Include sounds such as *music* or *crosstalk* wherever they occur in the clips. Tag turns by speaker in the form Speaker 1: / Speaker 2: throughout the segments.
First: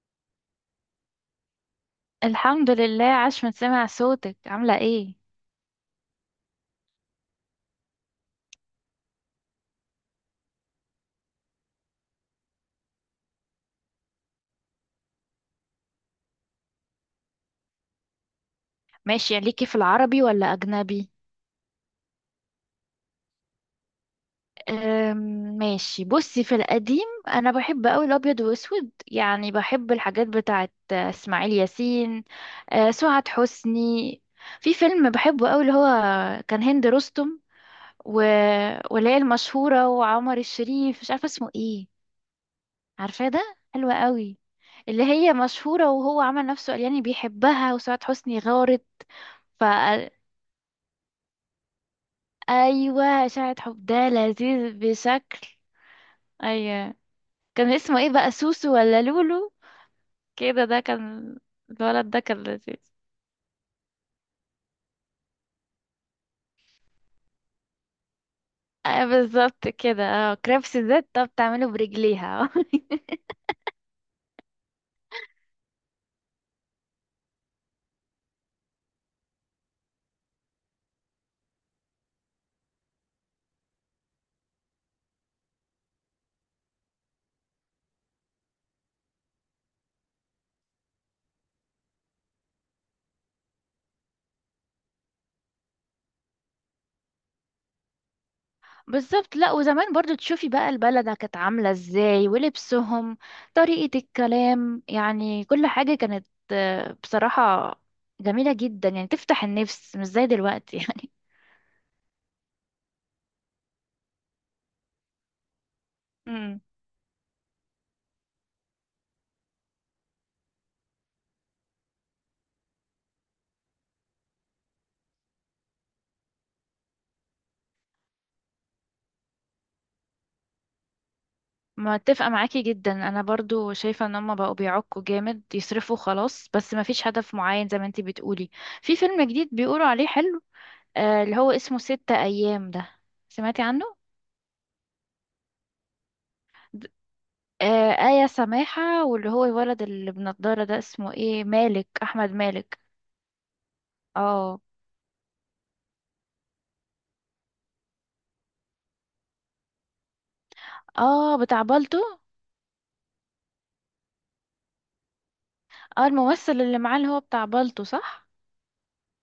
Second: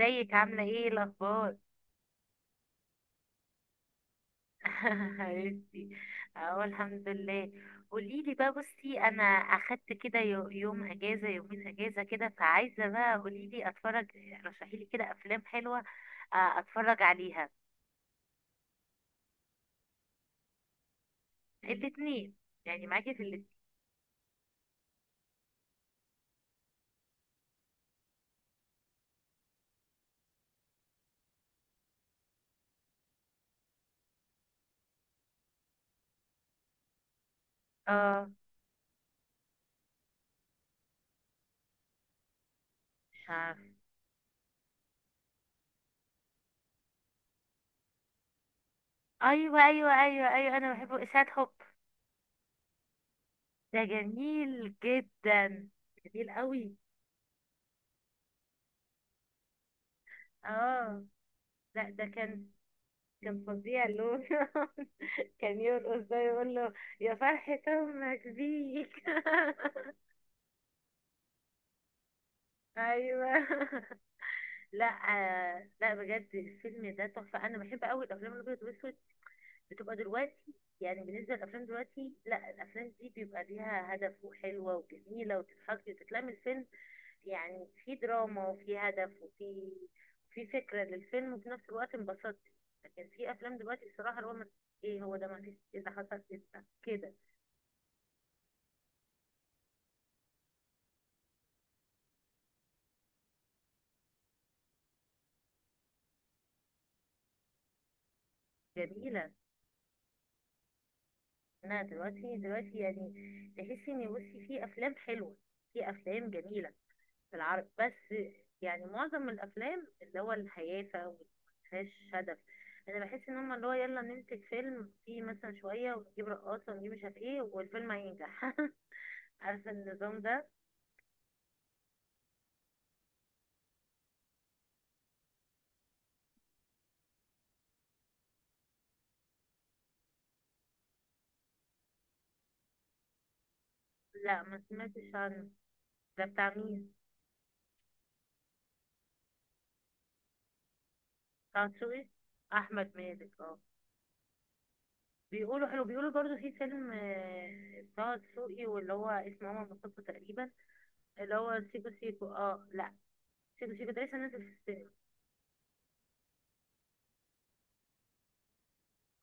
Speaker 1: ازيك عاملة ايه الأخبار؟
Speaker 2: الحمد لله. عاش من سمع صوتك، عاملة ايه؟
Speaker 1: *laughs* حبيبتي. اهو الحمد لله. قوليلي بقى، بصي أنا أخدت كده يوم أجازة، يومين أجازة كده، فعايزة بقى قوليلي أتفرج. رشحيلي كده أفلام حلوة أتفرج عليها.
Speaker 2: ماشي، ليكي في العربي ولا أجنبي؟
Speaker 1: الاتنين، يعني معاكي في الاتنين.
Speaker 2: أم، ماشي، بصي في القديم. أنا بحب أوي الأبيض وأسود، يعني بحب الحاجات بتاعت إسماعيل ياسين، سعاد حسني. في فيلم بحبه أوي، اللي هو كان هند رستم و...
Speaker 1: اه،
Speaker 2: واللي هي المشهورة وعمر الشريف، مش عارفة اسمه ايه. عارفاه
Speaker 1: مش
Speaker 2: ده،
Speaker 1: عارفة.
Speaker 2: حلوة أوي. اللي هي مشهورة وهو عمل نفسه قال يعني بيحبها، وسعاد حسني غارت.
Speaker 1: أيوه أيوه أيوه أيوه، أنا بحبه إشاعة حب.
Speaker 2: ايوه، اشاعة
Speaker 1: ده
Speaker 2: حب ده
Speaker 1: جميل
Speaker 2: لذيذ
Speaker 1: جدا،
Speaker 2: بشكل.
Speaker 1: جميل قوي.
Speaker 2: ايوه. كان اسمه ايه بقى، سوسو ولا لولو كده؟ ده
Speaker 1: اه،
Speaker 2: كان
Speaker 1: لا ده
Speaker 2: الولد ده كان
Speaker 1: كان،
Speaker 2: لذيذ.
Speaker 1: كان فظيع اللون *laughs* كان يرقص، ده يقول له يا فرحة أمك بيك *laughs*
Speaker 2: ايوه، بالظبط كده. اه، كريبس الزيت، طب بتعمله برجليها. *laughs*
Speaker 1: أيوه *laughs* لا لا بجد الفيلم ده تحفة. أنا بحب أوي الأفلام الأبيض والأسود. بتبقى دلوقتي، يعني بالنسبة للأفلام دلوقتي، لا الأفلام دي بيبقى ليها هدف، وحلوة وجميلة وتضحكي وتتلم الفيلم. يعني في دراما وفي هدف وفي فكرة للفيلم، وفي نفس الوقت انبسطت. لكن في أفلام دلوقتي الصراحة اللي هو ما- إيه هو ده، ما فيش، إيه ده حصل، إيه ده كده.
Speaker 2: بالظبط. لا، وزمان برضو تشوفي بقى البلد كانت عاملة ازاي ولبسهم، طريقة الكلام، يعني كل حاجة كانت بصراحة جميلة جدا، يعني
Speaker 1: جميلة.
Speaker 2: تفتح النفس، مش زي دلوقتي *laughs* يعني.
Speaker 1: انا دلوقتي، دلوقتي يعني تحسي ان بصي في افلام حلوه، في افلام جميله في العرب بس. يعني معظم الافلام اللي هو الهيافه، ومفيهاش هدف. انا بحس ان هم اللي هو يلا ننتج فيلم فيه مثلا شويه ونجيب رقاصه ونجيب مش عارف ايه، والفيلم هينجح *laughs* عارفه النظام ده.
Speaker 2: متفقة معاكي جدا، انا برضو شايفة ان هما بقوا بيعكوا جامد، يصرفوا خلاص بس مفيش هدف معين زي ما انتي بتقولي. في فيلم جديد بيقولوا عليه حلو، اللي هو اسمه 6 ايام ده، سمعتي عنه؟
Speaker 1: لا، ما سمعتش عنه. ده بتاع
Speaker 2: د-
Speaker 1: مين؟
Speaker 2: آه، آية سماحة، واللي هو الولد اللي بنضارة ده اسمه ايه،
Speaker 1: بتاع
Speaker 2: مالك،
Speaker 1: دسوقي،
Speaker 2: احمد مالك.
Speaker 1: احمد مالك اه.
Speaker 2: اه.
Speaker 1: بيقولوا حلو. بيقولوا برضو في فيلم بتاع دسوقي واللي هو اسمه ماما مصطفى تقريبا. اللي
Speaker 2: اه،
Speaker 1: هو
Speaker 2: بتاع
Speaker 1: سيكو
Speaker 2: بالطو.
Speaker 1: سيكو، اه لا سيكو سيكو ده لسه نازل في السينما.
Speaker 2: اه، الممثل اللي معاه اللي هو بتاع بالطو، صح؟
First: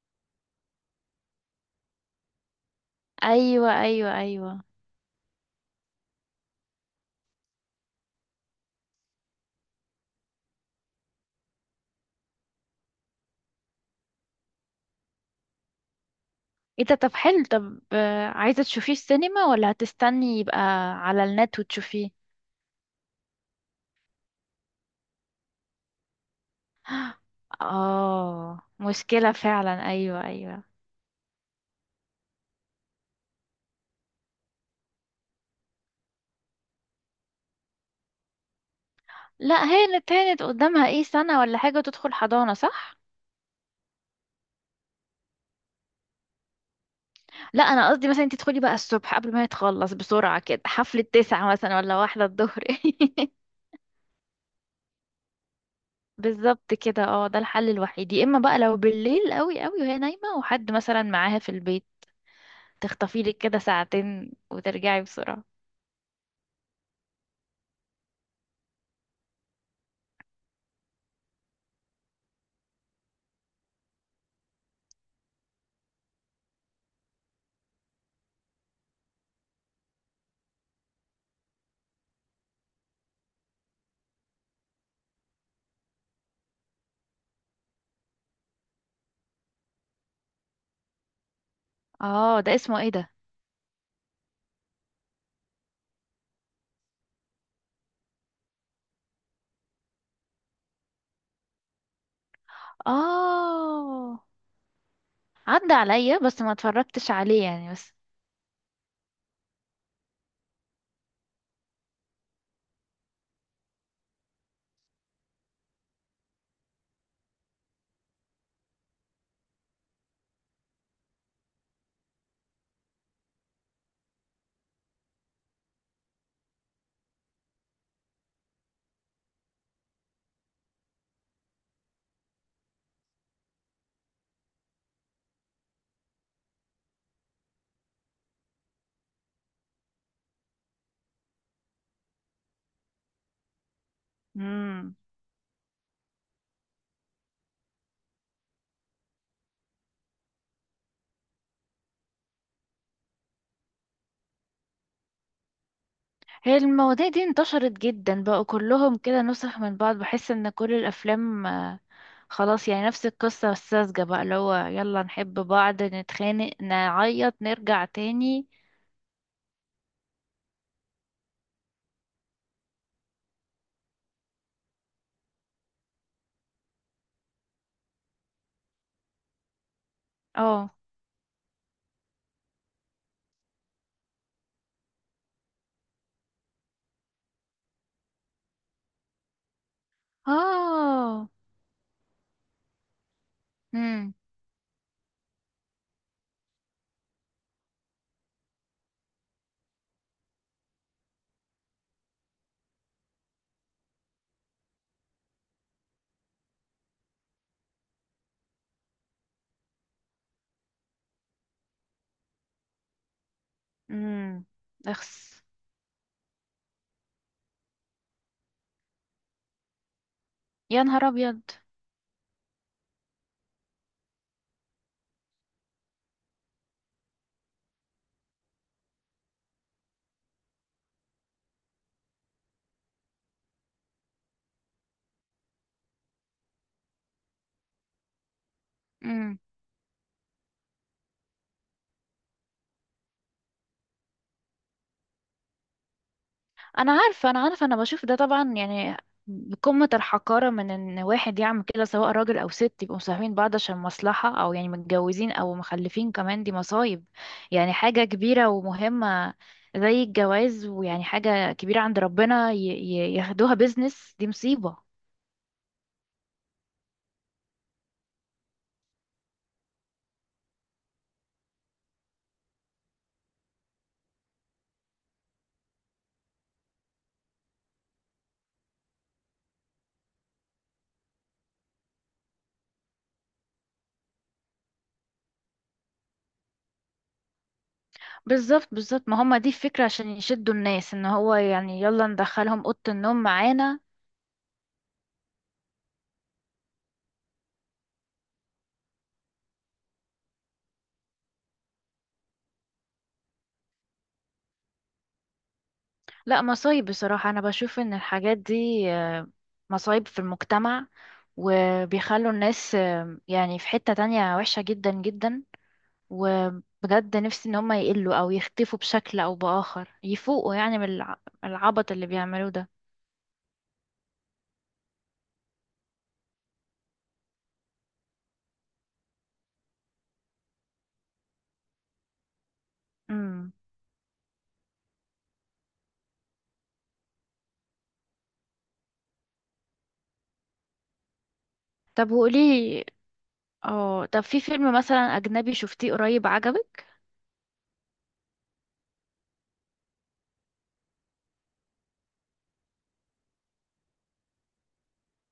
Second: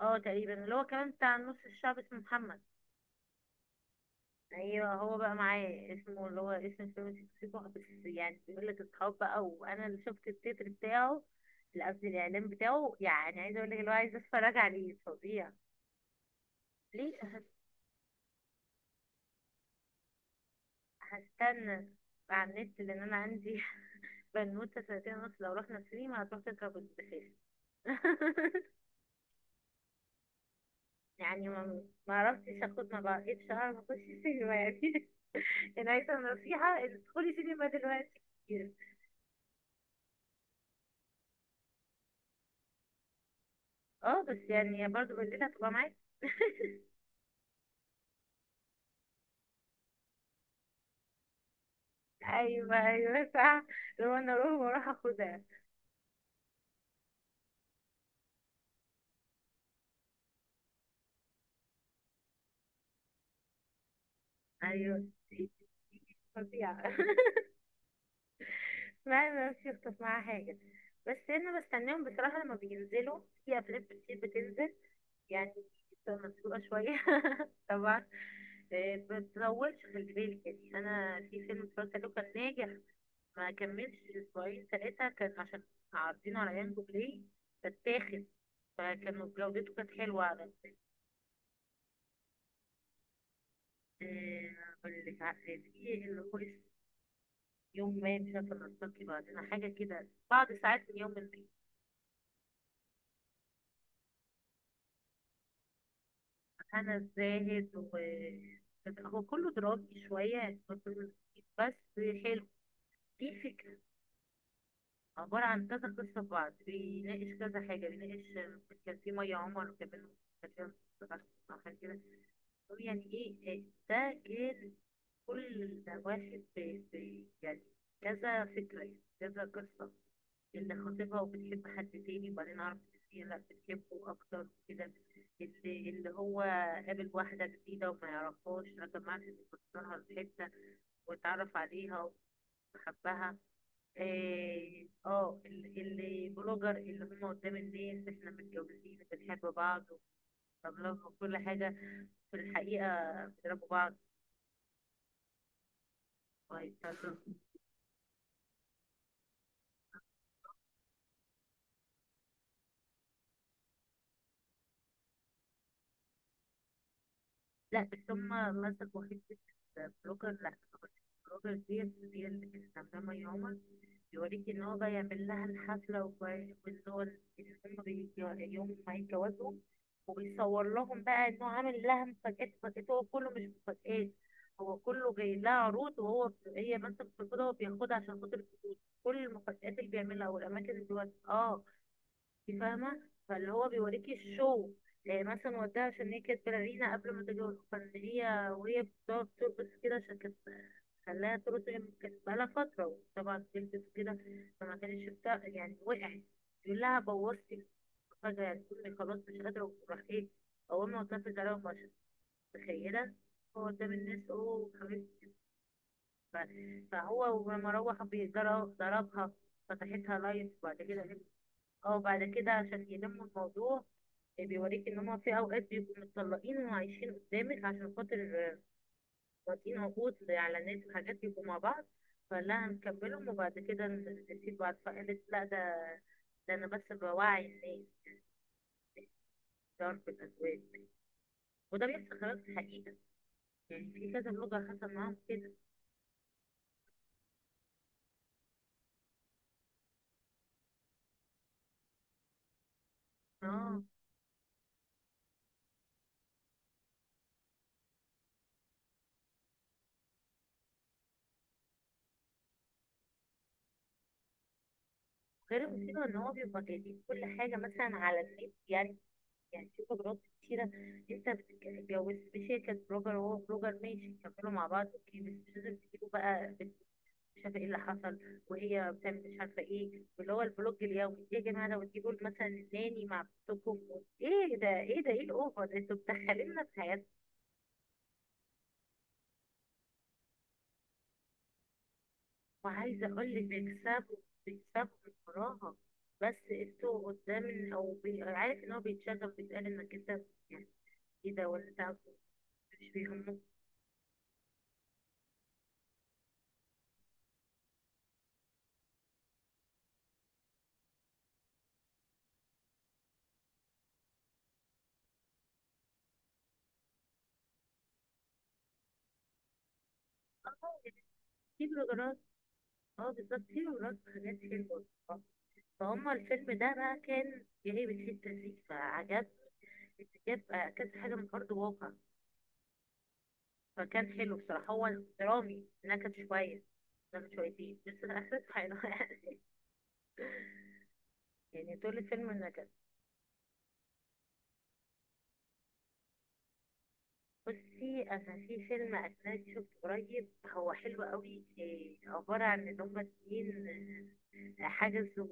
Speaker 1: اه تقريبا اللي هو كمان بتاع نص الشعب، اسمه محمد.
Speaker 2: ايوه ايوه ايوه.
Speaker 1: ايوه هو بقى معاه، اسمه اللي هو اسم الفيلم سيكو سيكو. بس يعني بيقول لك اصحاب بقى، وانا اللي شفت التتر بتاعه. لا، قصدي الاعلان بتاعه. يعني عايزه اقول لك اللي هو عايزه اتفرج عليه فظيع.
Speaker 2: ايه ده؟ طب
Speaker 1: ليه
Speaker 2: حلو.
Speaker 1: هس-
Speaker 2: طب، عايزة تشوفيه السينما ولا هتستني يبقى على النت
Speaker 1: هستنى
Speaker 2: وتشوفيه؟
Speaker 1: على النت لان انا عندي *laughs* بنوته سنتين ونص. لو رحنا سينما هتروح تركب الدفاف
Speaker 2: اه،
Speaker 1: *laughs*
Speaker 2: مشكلة فعلا، ايوه ايوه.
Speaker 1: يعني ما عرفتش اخد، ما بقتش اعرف اخش السينما يعني *laughs* يعني عايزه نصيحه إن تدخلي سينما دلوقتي كتير.
Speaker 2: لا، هانت هانت، قدامها ايه، سنة ولا حاجة تدخل حضانة، صح؟
Speaker 1: اه، بس يعني برضو بالليل هتبقى معاك *laughs*
Speaker 2: لا، انا قصدي مثلا انت تدخلي بقى الصبح قبل ما يتخلص، بسرعة كده، حفلة تسعة مثلا ولا واحدة الظهر.
Speaker 1: ايوه ايوه
Speaker 2: *laughs*
Speaker 1: صح، لو انا اروح واروح اخدها.
Speaker 2: بالظبط كده. اه، ده الحل الوحيد، يا اما بقى لو بالليل قوي قوي وهي نايمة وحد مثلا معاها في البيت، تخطفي لك كده ساعتين وترجعي
Speaker 1: ايوه،
Speaker 2: بسرعة.
Speaker 1: دي فظيعه *laughs* ما مش يخطف معاها حاجه. بس انا بستناهم بصراحه، لما بينزلوا في افلام كتير بتنزل يعني. بتبقى مسلوقة شوية *laughs* طبعا. ما تطولش خلي بالك. يعني أنا في فيلم اتفرجت عليه كان ناجح، ما كملش أسبوعين ثلاثة، كان عشان عارضينه على يانجو بلاي فاتاخد. فكان جودته كانت حلوة على
Speaker 2: اه، ده اسمه ايه ده؟
Speaker 1: اللي في اللي هو اسمه يوم ما مش عارفة نلتقي بعدين، حاجة كده بعد ساعات من يوم ما.
Speaker 2: اه، عدى عليا بس ما
Speaker 1: هنا
Speaker 2: اتفرجتش عليه يعني،
Speaker 1: الزاهد، و
Speaker 2: بس.
Speaker 1: هو كله درامي شوية بس حلو، في فكرة. عبارة عن كذا قصة في بعض، بيناقش كذا حاجة، بيناقش كان في مية عمر كمان. كان فيها قصة أو حاجة كده. هو يعني إيه إيه، ده كان كل واحد يعني كذا فكرة يعني كذا قصة. اللي خاطبها وبتحب حد تاني، وبعدين عرفت إن هي لا بتحبه أكتر وكده. اللي هو قابل واحدة جديدة وما يعرفهاش، لكن معرفش إنه في حتة واتعرف عليها وحبها. اه
Speaker 2: مم.
Speaker 1: اللي بلوجر، اللي هم قدام الناس احنا متجوزين بنحب بعض وبنلاف وكل حاجة. في الحقيقة بيضربوا بعض
Speaker 2: هي المواضيع
Speaker 1: وهيتكلموا.
Speaker 2: دي انتشرت جدا، بقوا كلهم كده نسخ من بعض. بحس ان كل الافلام خلاص يعني نفس القصة الساذجة بقى، اللي هو يلا نحب بعض، نتخانق، نعيط،
Speaker 1: لا
Speaker 2: نرجع
Speaker 1: بس
Speaker 2: تاني.
Speaker 1: هما مسكوا حتة بلوجر، لا بلوجر ديت. هي اللي كانت عاملة يوما بيوريك ان هو بقى يعمل لها الحفلة وان هو إن يوم ما يتجوزوا. وبيصور
Speaker 2: اه.
Speaker 1: لهم بقى انه عامل لها مفاجآت، مفاجآت هو كله مش مفاجآت. هو كله جاي لها عروض، هي بس بتاخدها وبياخدها عشان خاطر الفلوس. كل المفاجآت اللي بيعملها والأماكن اللي هو
Speaker 2: اه.
Speaker 1: اه فاهمة، فاللي هو بيوريكي
Speaker 2: امم.
Speaker 1: الشو. يعني مثلا وداها عشان هي كانت بالغينة قبل ما تتجوز، فان هي وهي بتقعد ترقص كده عشان كانت خلاها ترقص هي كانت بقالها فترة، وطبعا بتلبس كده فما كانتش بتاع يعني، وقعت. يقول لها بوظتي فجأة، يعني أمي خلاص مش قادرة، وراح إيه أول ما وصلت عليها ومشت. متخيلة، هو قدام الناس
Speaker 2: امم.
Speaker 1: أوه حبيبتي.
Speaker 2: اخس.
Speaker 1: فهو ولما روح ضربها، فتحتها لايف. وبعد
Speaker 2: يا نهار
Speaker 1: كده،
Speaker 2: ابيض.
Speaker 1: اه بعد كده عشان يلموا الموضوع، بيوريك ان هما في اوقات بيبقوا متطلقين وعايشين قدامك عشان خاطر واطيين عقود على ناس وحاجات بيبقوا مع بعض. فقال لها هنكملهم وبعد كده نسيب بعض، فقالت لا ده، ده انا بس بوعي الناس، تعرف الازواج، وده بيحصل خلاف الحقيقة. يعني في كذا بلوجر حصل معاهم كده.
Speaker 2: انا عارفه، انا عارفه، انا بشوف ده طبعا. يعني قمه الحقاره من ان واحد يعمل كده، سواء راجل او ست، يبقوا مصاحبين بعض عشان
Speaker 1: اه
Speaker 2: مصلحه، او يعني متجوزين، او مخلفين كمان، دي مصايب. يعني حاجه كبيره ومهمه، زي الجواز، ويعني حاجه كبيره عند ربنا، ياخدوها بيزنس، دي مصيبه.
Speaker 1: غير المصيبة ان هو بيبقى جايبين كل حاجة مثلا على النت يعني. يعني في بلوجرات كتيرة، انت بتتجوز بشركة بلوجر وهو بلوجر، ماشي كملوا مع بعض اوكي، بس مش لازم تجيبوا بقى مش عارفه ايه اللي حصل وهي بتعمل مش عارفه ايه واللي هو البلوج اليومي. ايه يا جماعه لو تجيبوا مثلا الناني مع بنتكم؟ ايه ده، ايه ده، ايه الاوفر ده؟ انتوا مدخليننا في حياتنا.
Speaker 2: بالظبط بالظبط، ما هم دي الفكره، عشان يشدوا الناس، ان هو يعني يلا ندخلهم اوضه
Speaker 1: وعايزه
Speaker 2: النوم
Speaker 1: اقول لك
Speaker 2: معانا.
Speaker 1: بيكسبوا، بيكسبوا من وراها. بس انتوا قدام، او عارف ان هو بيتشغل، بيتقال انك انت يعني ايه ده، ولا انت مش بيهمك.
Speaker 2: لا، مصايب بصراحة. أنا بشوف إن الحاجات دي آه، مصايب في المجتمع، وبيخلوا الناس يعني في حتة تانية وحشة جدا جدا، وبجد نفسي إن هم يقلوا أو يختفوا بشكل أو بآخر، يفوقوا يعني من
Speaker 1: في
Speaker 2: العبط اللي
Speaker 1: بلوجرات،
Speaker 2: بيعملوه ده.
Speaker 1: اه بالظبط في بلوجرات حاجات حلوه. فهم الفيلم ده بقى كان جايب الحته دي فعجبني. جاب كذا حاجه من ارض واقع،
Speaker 2: امم.
Speaker 1: فكان حلو بصراحة. هو درامي انها كانت شوية نكت شويتين، بس في الأساس حلو يعني *laughs* يعني طول
Speaker 2: طب
Speaker 1: الفيلم نكت.
Speaker 2: وقولي، اه، طب في فيلم مثلا أجنبي شفتيه قريب، عجبك؟
Speaker 1: بصي أنا في فيلم أجنبي شفته قريب هو حلو قوي. عبارة عن إن هما اتنين حجزوا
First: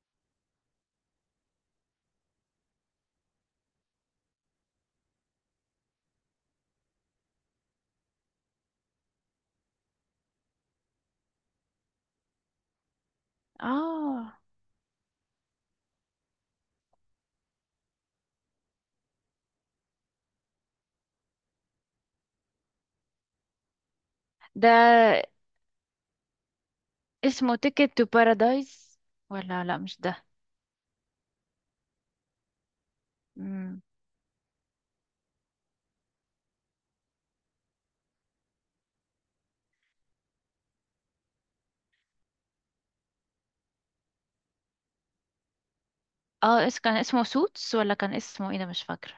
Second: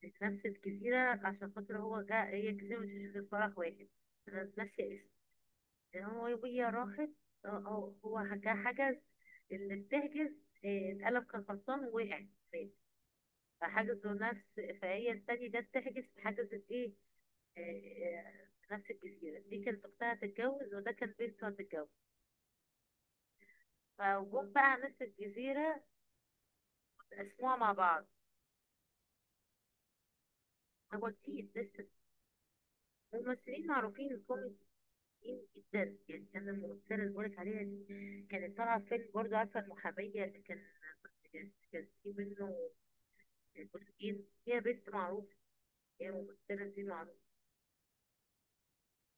Speaker 1: في نفس الجزيرة عشان خاطر هو جا، هي جزيرة مش في فرح واحد. أنا ناسية اسمه. يعني هو وهي راحت، هو جا حجز اللي بتحجز، اتقلب كان غلطان ووقع في، فحجزوا
Speaker 2: اه،
Speaker 1: نفس، فهي الثانية جت تحجز، حجزت ايه في نفس الجزيرة دي. كانت أختها هتتجوز، وده كان بنته هتتجوز، فجم بقى على نفس
Speaker 2: ده
Speaker 1: الجزيرة. قسموها
Speaker 2: اسمه
Speaker 1: مع
Speaker 2: تيكت
Speaker 1: بعض.
Speaker 2: تو بارادايس ولا؟ لا، مش
Speaker 1: هو كتير لسه.
Speaker 2: ده.
Speaker 1: ممثلين معروفين كوميديين جدا يعني. كان الممثلة اللي بقولك عليها دي كانت طالعة في فيلم برضه، عارفة المحامية اللي كان، كان في منه جزئين. هي بنت معروفة، هي ممثلة
Speaker 2: اه،
Speaker 1: دي
Speaker 2: كان
Speaker 1: معروفة.
Speaker 2: اسمه سوتس ولا كان اسمه ايه، ده مش فاكرة.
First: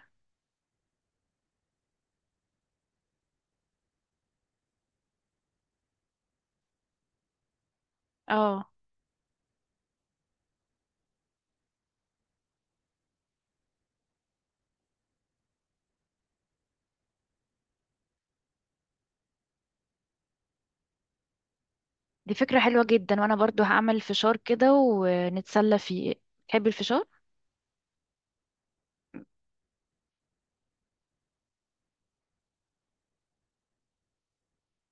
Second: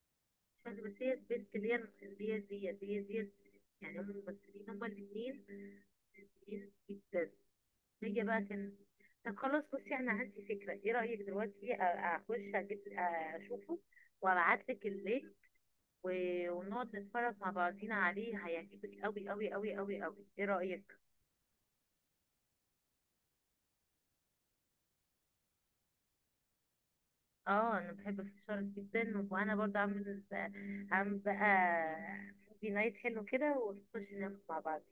Speaker 1: بس هي سبيس كلير ديت، ديت هي ديت. يعني هم الممثلين، هما الاثنين ممثلين جدا. نيجي بقى
Speaker 2: اه.
Speaker 1: كان، طب خلاص بصي انا عندي فكرة. ايه رأيك دلوقتي اخش اجيب اشوفه وابعتلك اللينك، ونقعد نتفرج مع بعضينا عليه، هيعجبك قوي قوي قوي قوي قوي. ايه رأيك؟
Speaker 2: دي فكرة حلوة جدا، وانا برضو هعمل فشار كده ونتسلى فيه. تحبي الفشار؟
Speaker 1: اه انا بحب الفشار جدا، وانا برضه عامل، عامل بقى موفي نايت حلو كده، ونخش ناكل مع بعض.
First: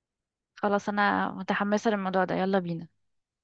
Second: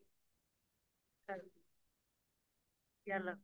Speaker 2: خلاص، انا متحمسة للموضوع ده، يلا بينا.
Speaker 1: يلا.